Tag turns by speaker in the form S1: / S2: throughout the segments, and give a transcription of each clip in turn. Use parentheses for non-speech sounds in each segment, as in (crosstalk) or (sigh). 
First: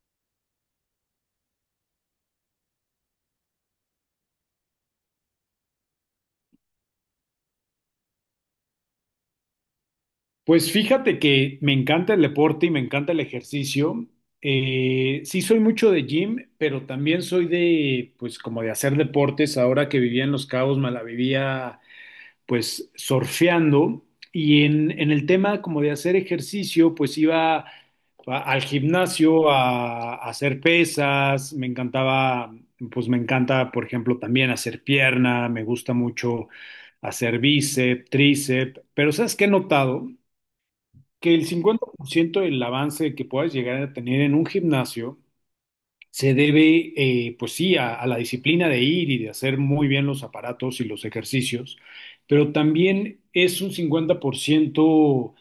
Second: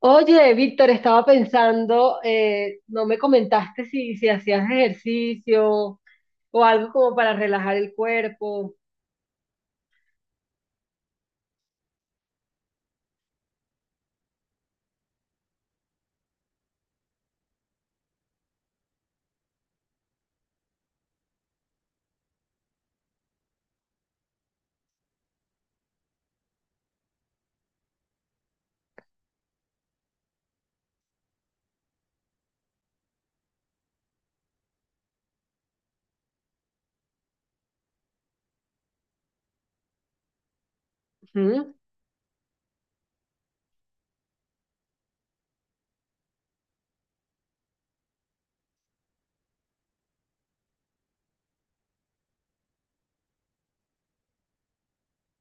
S1: Oye, Víctor, estaba pensando, no me comentaste si hacías ejercicio o algo como para relajar el cuerpo.
S2: Pues fíjate que me encanta el deporte y me encanta el ejercicio. Sí soy mucho de gym, pero también soy de, pues como de hacer deportes. Ahora que vivía en Los Cabos, me la vivía pues surfeando. Y en el tema como de hacer ejercicio, pues al gimnasio a hacer pesas. Me encantaba, pues me encanta, por ejemplo, también hacer pierna. Me gusta mucho hacer bíceps, tríceps. Pero ¿sabes qué he notado? Que el
S1: Ujú.
S2: 50% del avance que puedas llegar a tener en un gimnasio se debe, pues sí, a la disciplina de ir y de hacer muy bien los aparatos y los ejercicios, pero también es un 50%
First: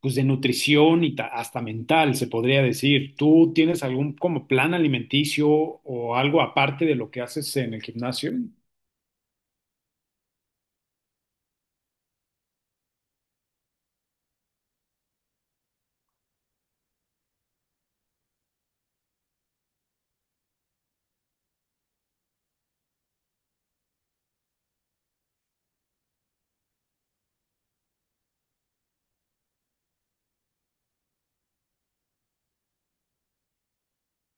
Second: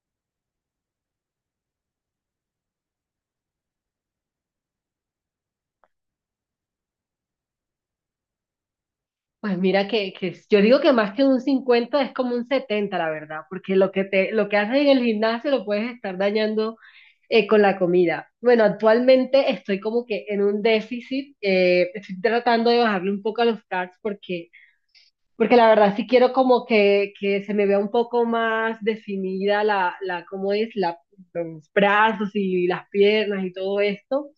S2: pues de nutrición y hasta mental, se podría decir. ¿Tú tienes algún como plan alimenticio o algo aparte de lo que haces en el gimnasio?
S1: Pues mira que yo digo que más que un 50 es como un 70, la verdad, porque lo que lo que haces en el gimnasio lo puedes estar dañando con la comida. Bueno, actualmente estoy como que en un déficit, estoy tratando de bajarle un poco a los carbs porque porque la verdad sí quiero como que se me vea un poco más definida ¿cómo es? Los brazos y las piernas y todo esto.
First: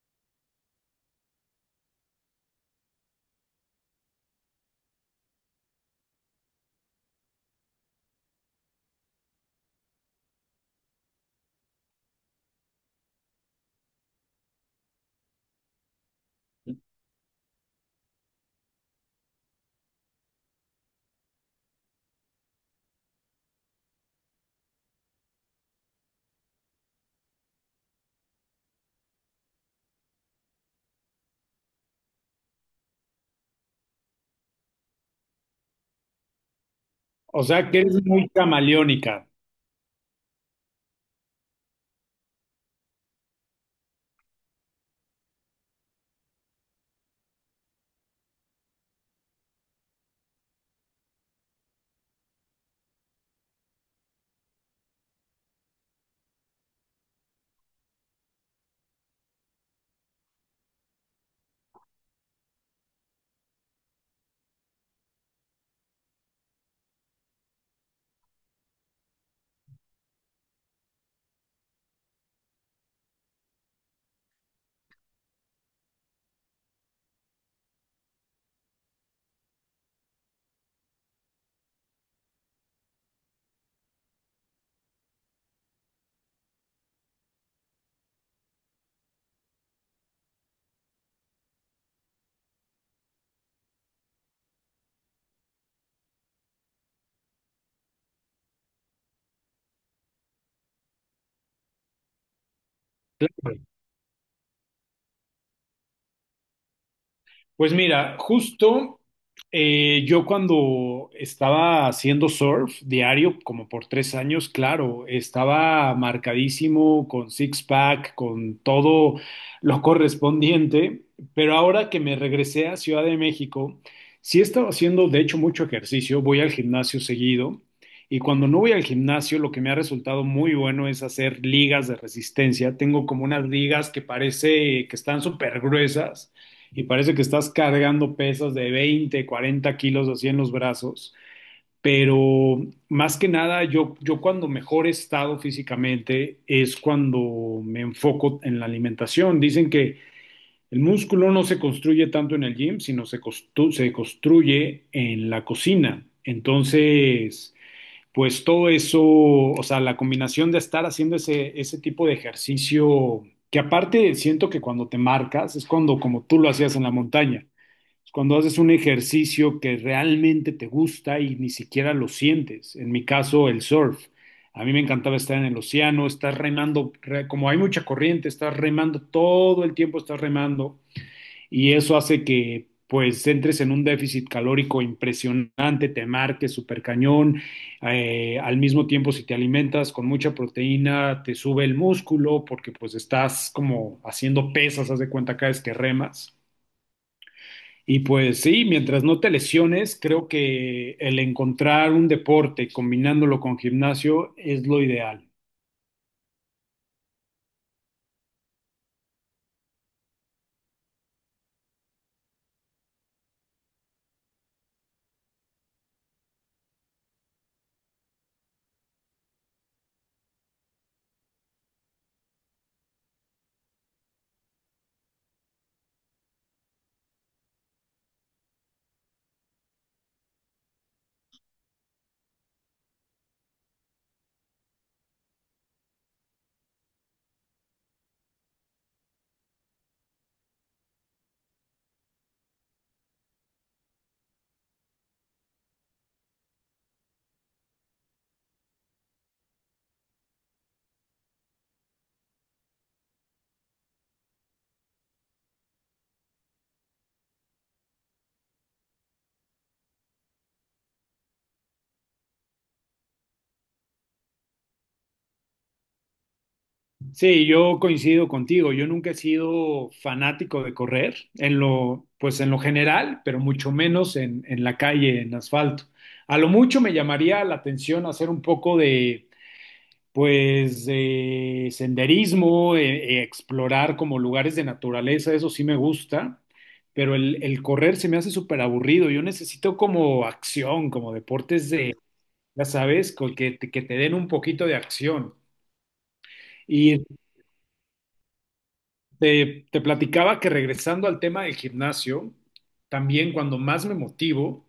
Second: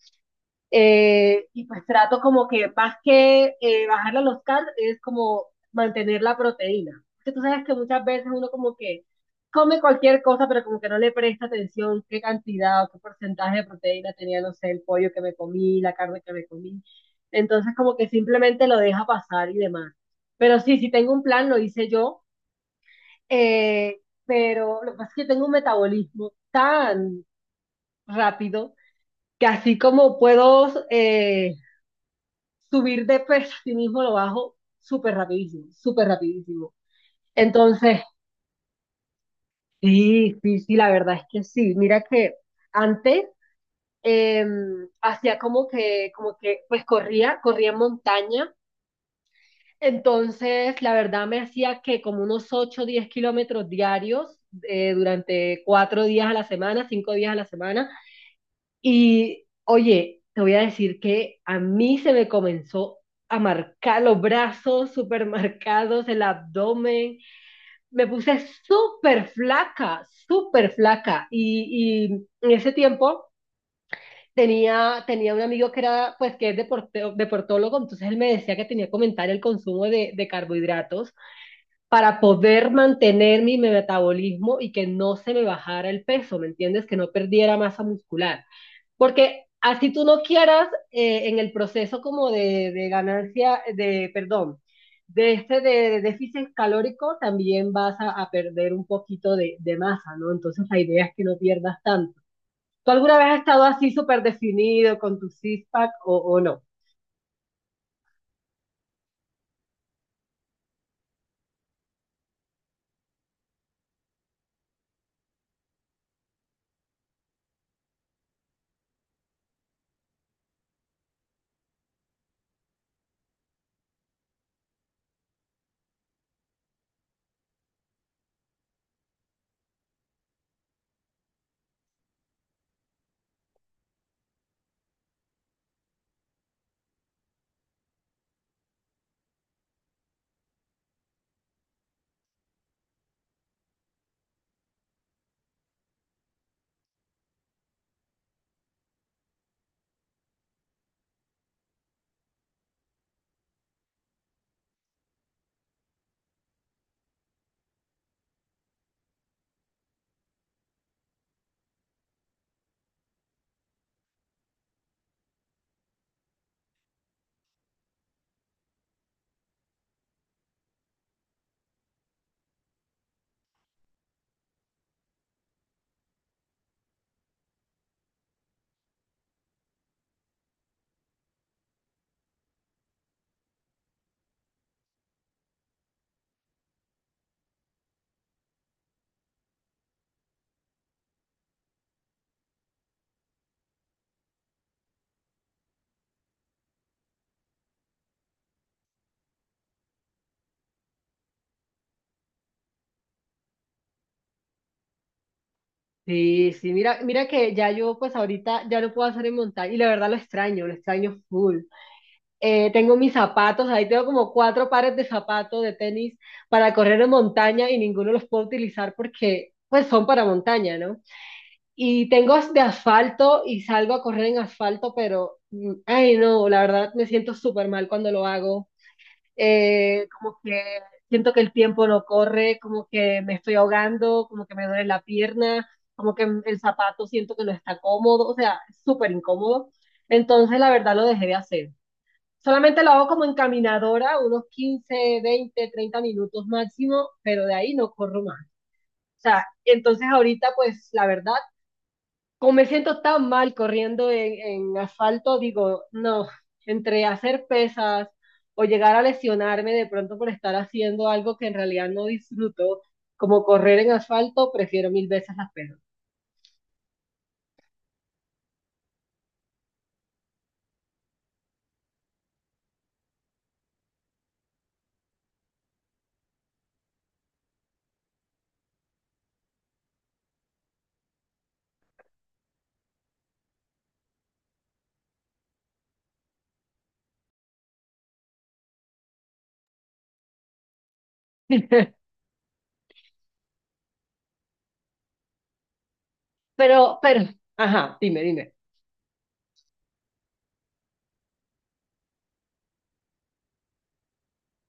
S1: Y pues trato como que más que bajarle los carbs, es como mantener la proteína. Porque tú sabes que muchas veces uno como que come cualquier cosa, pero como que no le presta atención qué cantidad o qué porcentaje de proteína tenía, no sé, el pollo que me comí, la carne que me comí. Entonces como que simplemente lo deja pasar y demás. Pero sí, si tengo un plan, lo hice yo, pero lo que pasa es que tengo un metabolismo tan rápido que así como puedo subir de peso a sí mismo lo bajo súper rapidísimo, súper rapidísimo.
S2: O sea, que
S1: Entonces,
S2: eres muy camaleónica.
S1: sí, sí, sí, la verdad es que sí. Mira que antes eh, hacía como pues corría en montaña. Entonces, la verdad me hacía que como unos 8 o 10 kilómetros diarios durante 4 días a la semana, 5 días a la semana. Y oye, te voy a decir que a mí se me comenzó a marcar los brazos súper marcados, el abdomen. Me puse súper flaca, súper flaca. Y en ese tiempo tenía un amigo que era, pues, que es deportólogo, entonces él me decía que tenía que aumentar el consumo de carbohidratos para poder mantener mi metabolismo y que no se me bajara el peso, ¿me entiendes? Que no perdiera masa muscular. Porque así tú no quieras, en el proceso como de ganancia, de, perdón, de de déficit calórico, también vas a perder un poquito de masa, ¿no? Entonces la idea es que no pierdas tanto. ¿Tú alguna vez has
S2: Claro.
S1: estado así súper definido con tu six-pack o no?
S2: Pues mira, justo yo cuando estaba haciendo surf diario, como por 3 años, claro, estaba marcadísimo con six-pack, con todo lo (laughs) correspondiente, pero ahora que me regresé a Ciudad de México, sí he estado haciendo, de hecho, mucho ejercicio, voy al gimnasio seguido. Y cuando no voy al gimnasio, lo que me ha resultado muy bueno es hacer ligas de resistencia. Tengo como unas ligas que parece que están súper gruesas y parece que estás cargando pesas de 20, 40 kilos así en los brazos. Pero más que nada, yo cuando mejor he estado físicamente es cuando me enfoco en la alimentación. Dicen que el músculo no se construye tanto en el gym, sino se, se construye en la cocina. Entonces, pues todo eso, o sea, la combinación de estar haciendo ese tipo de ejercicio, que aparte siento que cuando te marcas es cuando como tú lo hacías en la montaña cuando haces un ejercicio que realmente te gusta y ni siquiera lo sientes. En mi caso, el surf. A mí me encantaba estar en el océano, estás remando, como hay mucha corriente, estás remando todo el tiempo, estás remando y eso hace que pues entres en un déficit calórico impresionante, te marques súper cañón, al mismo tiempo si te alimentas con mucha proteína, te sube el músculo porque pues estás como haciendo pesas, haz de cuenta cada vez que remas. Y pues sí, mientras no te lesiones, creo que el encontrar un deporte combinándolo con gimnasio es lo ideal.
S1: Sí, sí, mira, mira que ya yo pues ahorita ya no puedo hacer en montaña y la verdad lo extraño full. Tengo mis zapatos, ahí tengo como 4 pares de zapatos de tenis para correr en montaña y ninguno los puedo utilizar porque pues son para montaña, ¿no? Y tengo de asfalto y salgo a correr en asfalto, pero, ay no, la verdad me siento súper mal cuando lo hago. Como que siento que el tiempo no corre, como que me estoy ahogando, como que me duele la pierna, como que el zapato siento que no está cómodo, o sea, es súper incómodo. Entonces, la verdad lo dejé de hacer. Solamente lo hago como encaminadora, unos 15, 20, 30 minutos máximo, pero de ahí no corro más. O sea, entonces ahorita pues la verdad, como me siento tan mal corriendo en asfalto, digo, no, entre hacer pesas o llegar a lesionarme de pronto por estar haciendo algo que en realidad no disfruto, como correr en asfalto, prefiero mil veces las pesas.
S2: Sí, yo coincido contigo. Yo nunca he sido fanático de correr en lo, pues en lo general, pero mucho menos en la calle, en asfalto. A lo mucho me llamaría la atención hacer un poco de. Pues senderismo, explorar como lugares de naturaleza, eso sí me gusta, pero el correr se me hace súper aburrido. Yo necesito como acción, como deportes de,
S1: (laughs)
S2: ya sabes, que te den un poquito de acción.
S1: Pero,
S2: Y
S1: pero, ajá, dime, dime.
S2: te platicaba que regresando al tema del gimnasio, también cuando más me motivo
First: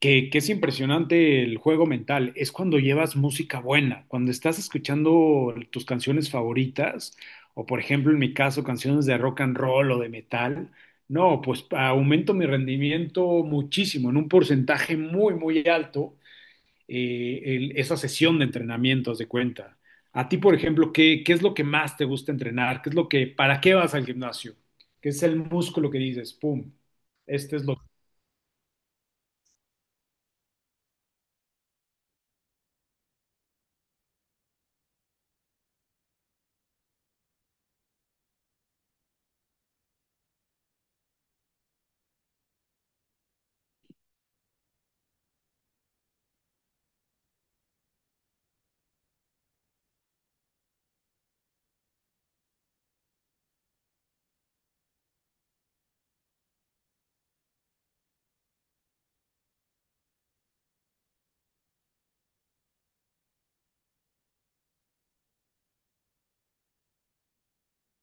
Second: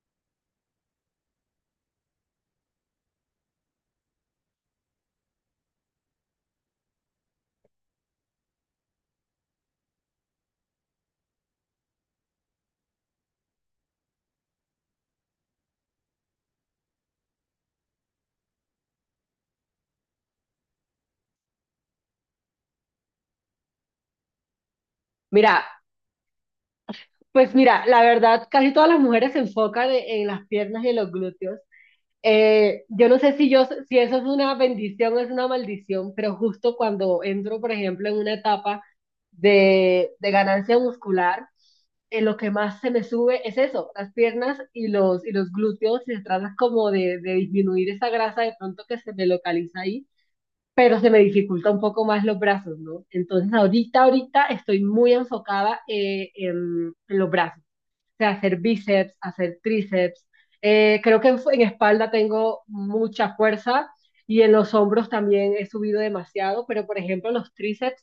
S2: que es impresionante el juego mental, es cuando llevas música buena, cuando estás escuchando tus canciones favoritas, o por ejemplo en mi caso canciones de rock and roll o de metal, no, pues aumento mi rendimiento muchísimo, en un porcentaje muy, muy alto, esa sesión de entrenamiento, haz de cuenta. A ti, por ejemplo, ¿qué es lo que más te gusta entrenar? ¿Qué es lo que, para qué vas al gimnasio? ¿Qué es el
S1: Mira,
S2: músculo que dices, pum,
S1: pues
S2: este es lo...
S1: mira, la verdad, casi todas las mujeres se enfocan en las piernas y en los glúteos. Yo no sé si yo, si eso es una bendición o es una maldición, pero justo cuando entro, por ejemplo, en una etapa de ganancia muscular, lo que más se me sube es eso, las piernas y y los glúteos, se trata como de disminuir esa grasa de pronto que se me localiza ahí, pero se me dificulta un poco más los brazos, ¿no? Entonces ahorita estoy muy enfocada en los brazos sea, hacer bíceps, hacer tríceps. Creo que en espalda tengo mucha fuerza y en los hombros también he subido demasiado, pero por ejemplo los tríceps,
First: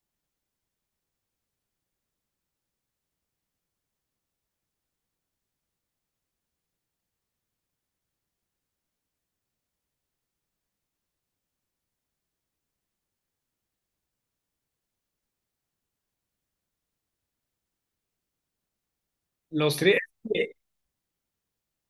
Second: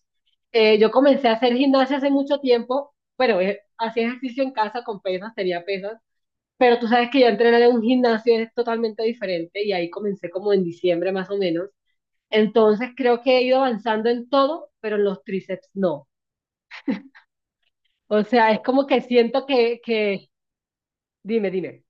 S1: yo comencé a hacer gimnasia hace mucho tiempo, bueno, hacía ejercicio en casa con pesas, tenía pesas, pero tú sabes que ya entrenar en un gimnasio es totalmente diferente y ahí comencé como en diciembre más o menos. Entonces creo que he ido avanzando en todo, pero en los tríceps no. O sea, es como que siento
S2: Los tres...
S1: que... Dime, dime.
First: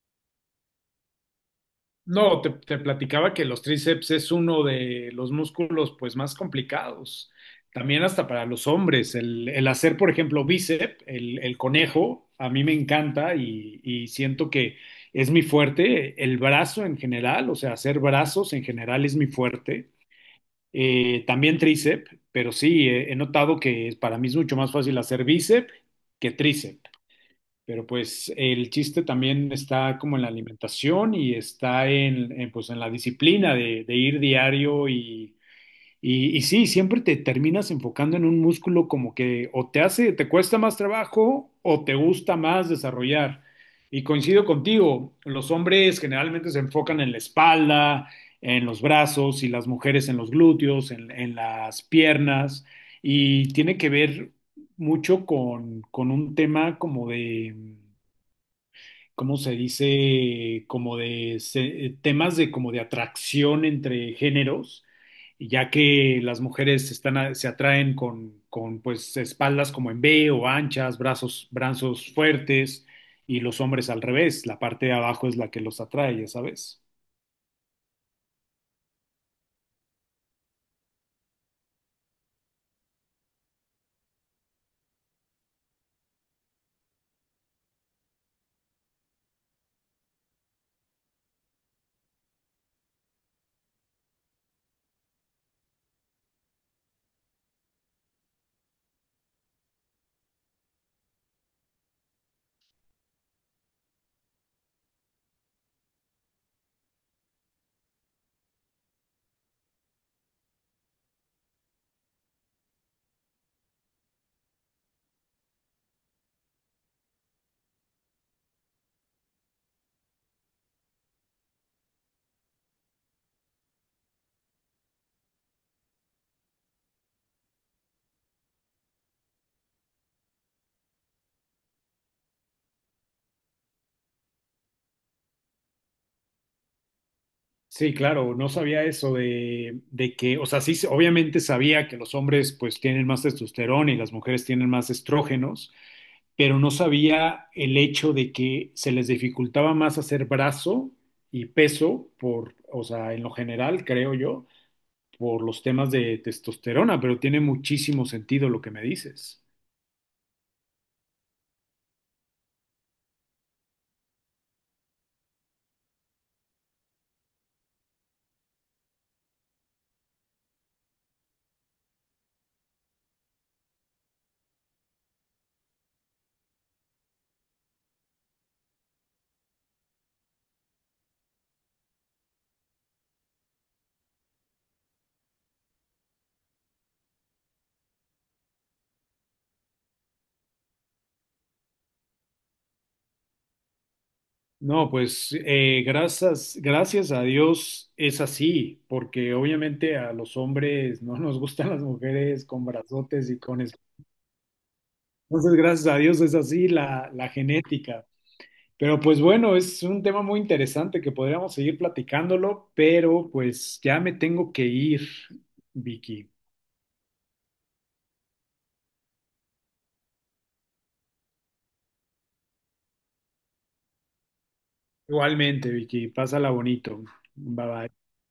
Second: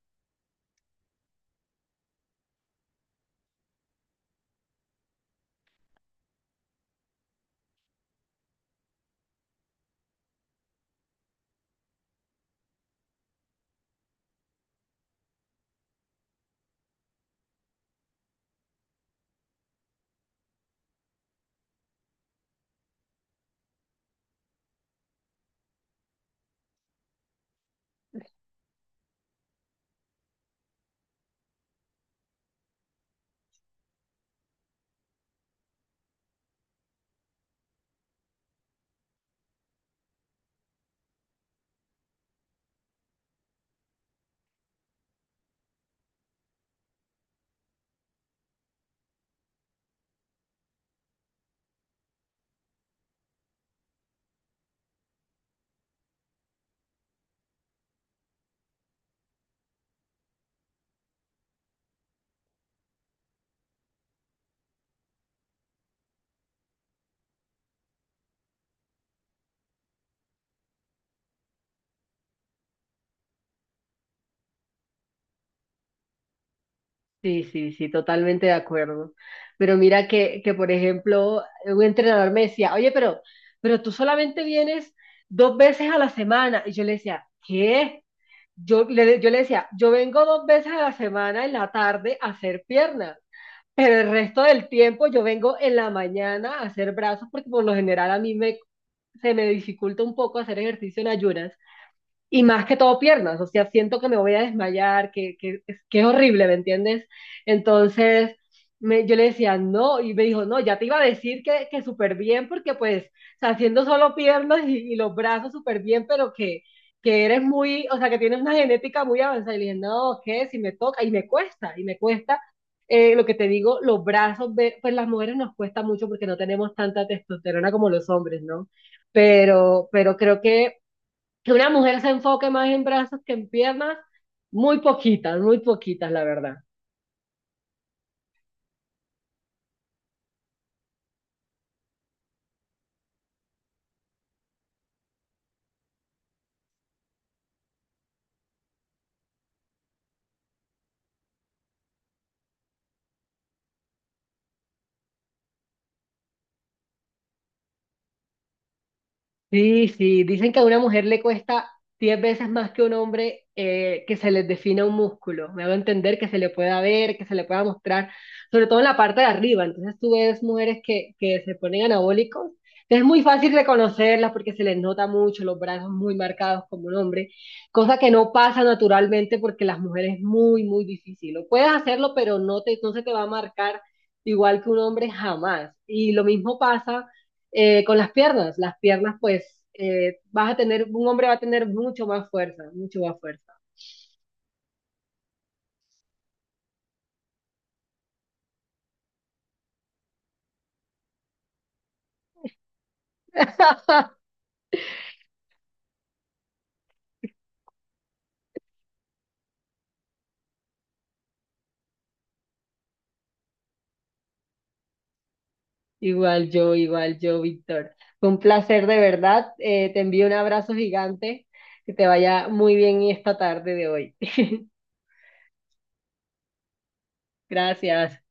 S2: No, te platicaba que los tríceps es uno de los músculos pues más complicados. También hasta para los hombres. El hacer, por ejemplo, bíceps, el conejo, a mí me encanta y siento que es mi fuerte. El brazo en general, o sea, hacer brazos en general es mi fuerte. También tríceps, pero sí, he notado que para mí es mucho más fácil hacer bíceps que tríceps. Pero pues el chiste también está como en la alimentación y está pues en la disciplina de ir diario y sí, siempre te terminas enfocando en un músculo como que o te hace, te cuesta más trabajo o te gusta más desarrollar. Y coincido contigo, los hombres generalmente se enfocan en la espalda, en los brazos y las mujeres en los glúteos, en las piernas y tiene que ver mucho con un tema como de ¿cómo se dice? Como de temas de como de atracción entre géneros, ya que las mujeres se atraen con pues espaldas como en V o anchas, brazos, brazos fuertes, y los hombres al revés, la parte de abajo es la que los atrae, ya sabes.
S1: Sí, sí, sí, totalmente de acuerdo. Pero mira por ejemplo, un entrenador me decía, oye, pero tú solamente vienes dos veces a la semana. Y yo le decía, ¿qué? Yo le decía, yo vengo dos veces a la semana en la tarde a hacer piernas, pero el resto del tiempo yo vengo en la mañana a hacer brazos, porque por lo general a se me dificulta un poco hacer ejercicio en ayunas. Y más que todo piernas, o sea, siento que me voy a desmayar, que es horrible, ¿me entiendes? Entonces, yo le decía, no, y me dijo, no, ya te iba a decir que súper bien, porque pues, o sea, haciendo solo piernas y los brazos súper bien, pero que eres muy, o sea, que tienes una genética muy avanzada. Y le dije, no, ¿qué? Si me toca, y me cuesta, lo que te digo, los brazos, pues las mujeres nos cuesta mucho porque no tenemos tanta testosterona como los hombres, ¿no? Pero creo que una mujer se enfoque más en brazos que en piernas, muy poquitas, la verdad.
S2: Sí, claro, no sabía eso de que, o sea, sí, obviamente sabía que los hombres pues tienen más testosterona y las mujeres tienen más estrógenos, pero no sabía el hecho de que se les dificultaba más hacer brazo y peso por, o sea, en lo general, creo yo, por los temas de testosterona, pero tiene muchísimo sentido lo que me dices.
S1: Sí, sí, dicen que a una mujer le cuesta 10 veces más que a un hombre que se les defina un músculo. Me hago entender que se le pueda ver, que se le pueda mostrar, sobre todo en la parte de arriba. Entonces tú ves mujeres que se ponen anabólicos. Es muy fácil reconocerlas porque se les nota mucho los brazos muy marcados como un hombre, cosa que no pasa naturalmente porque las mujeres es muy, muy difícil. Lo puedes hacerlo, pero no te, no se te va a marcar igual que un hombre jamás. Y lo mismo pasa con las piernas pues vas a tener, un hombre va a tener mucho más fuerza, mucho más fuerza.
S2: No, pues gracias, gracias a Dios es así, porque obviamente a los hombres no nos gustan las mujeres con brazotes y con eso.
S1: (laughs)
S2: Entonces, gracias a Dios es así la genética. Pero pues bueno, es un tema muy interesante que podríamos seguir platicándolo, pero pues ya me tengo que ir, Vicky.
S1: Igual yo, Víctor. Fue un placer de verdad. Te envío un abrazo gigante. Que te vaya muy bien esta tarde de hoy. (laughs)
S2: Igualmente, Vicky, pásala bonito. Bye bye.
S1: Gracias.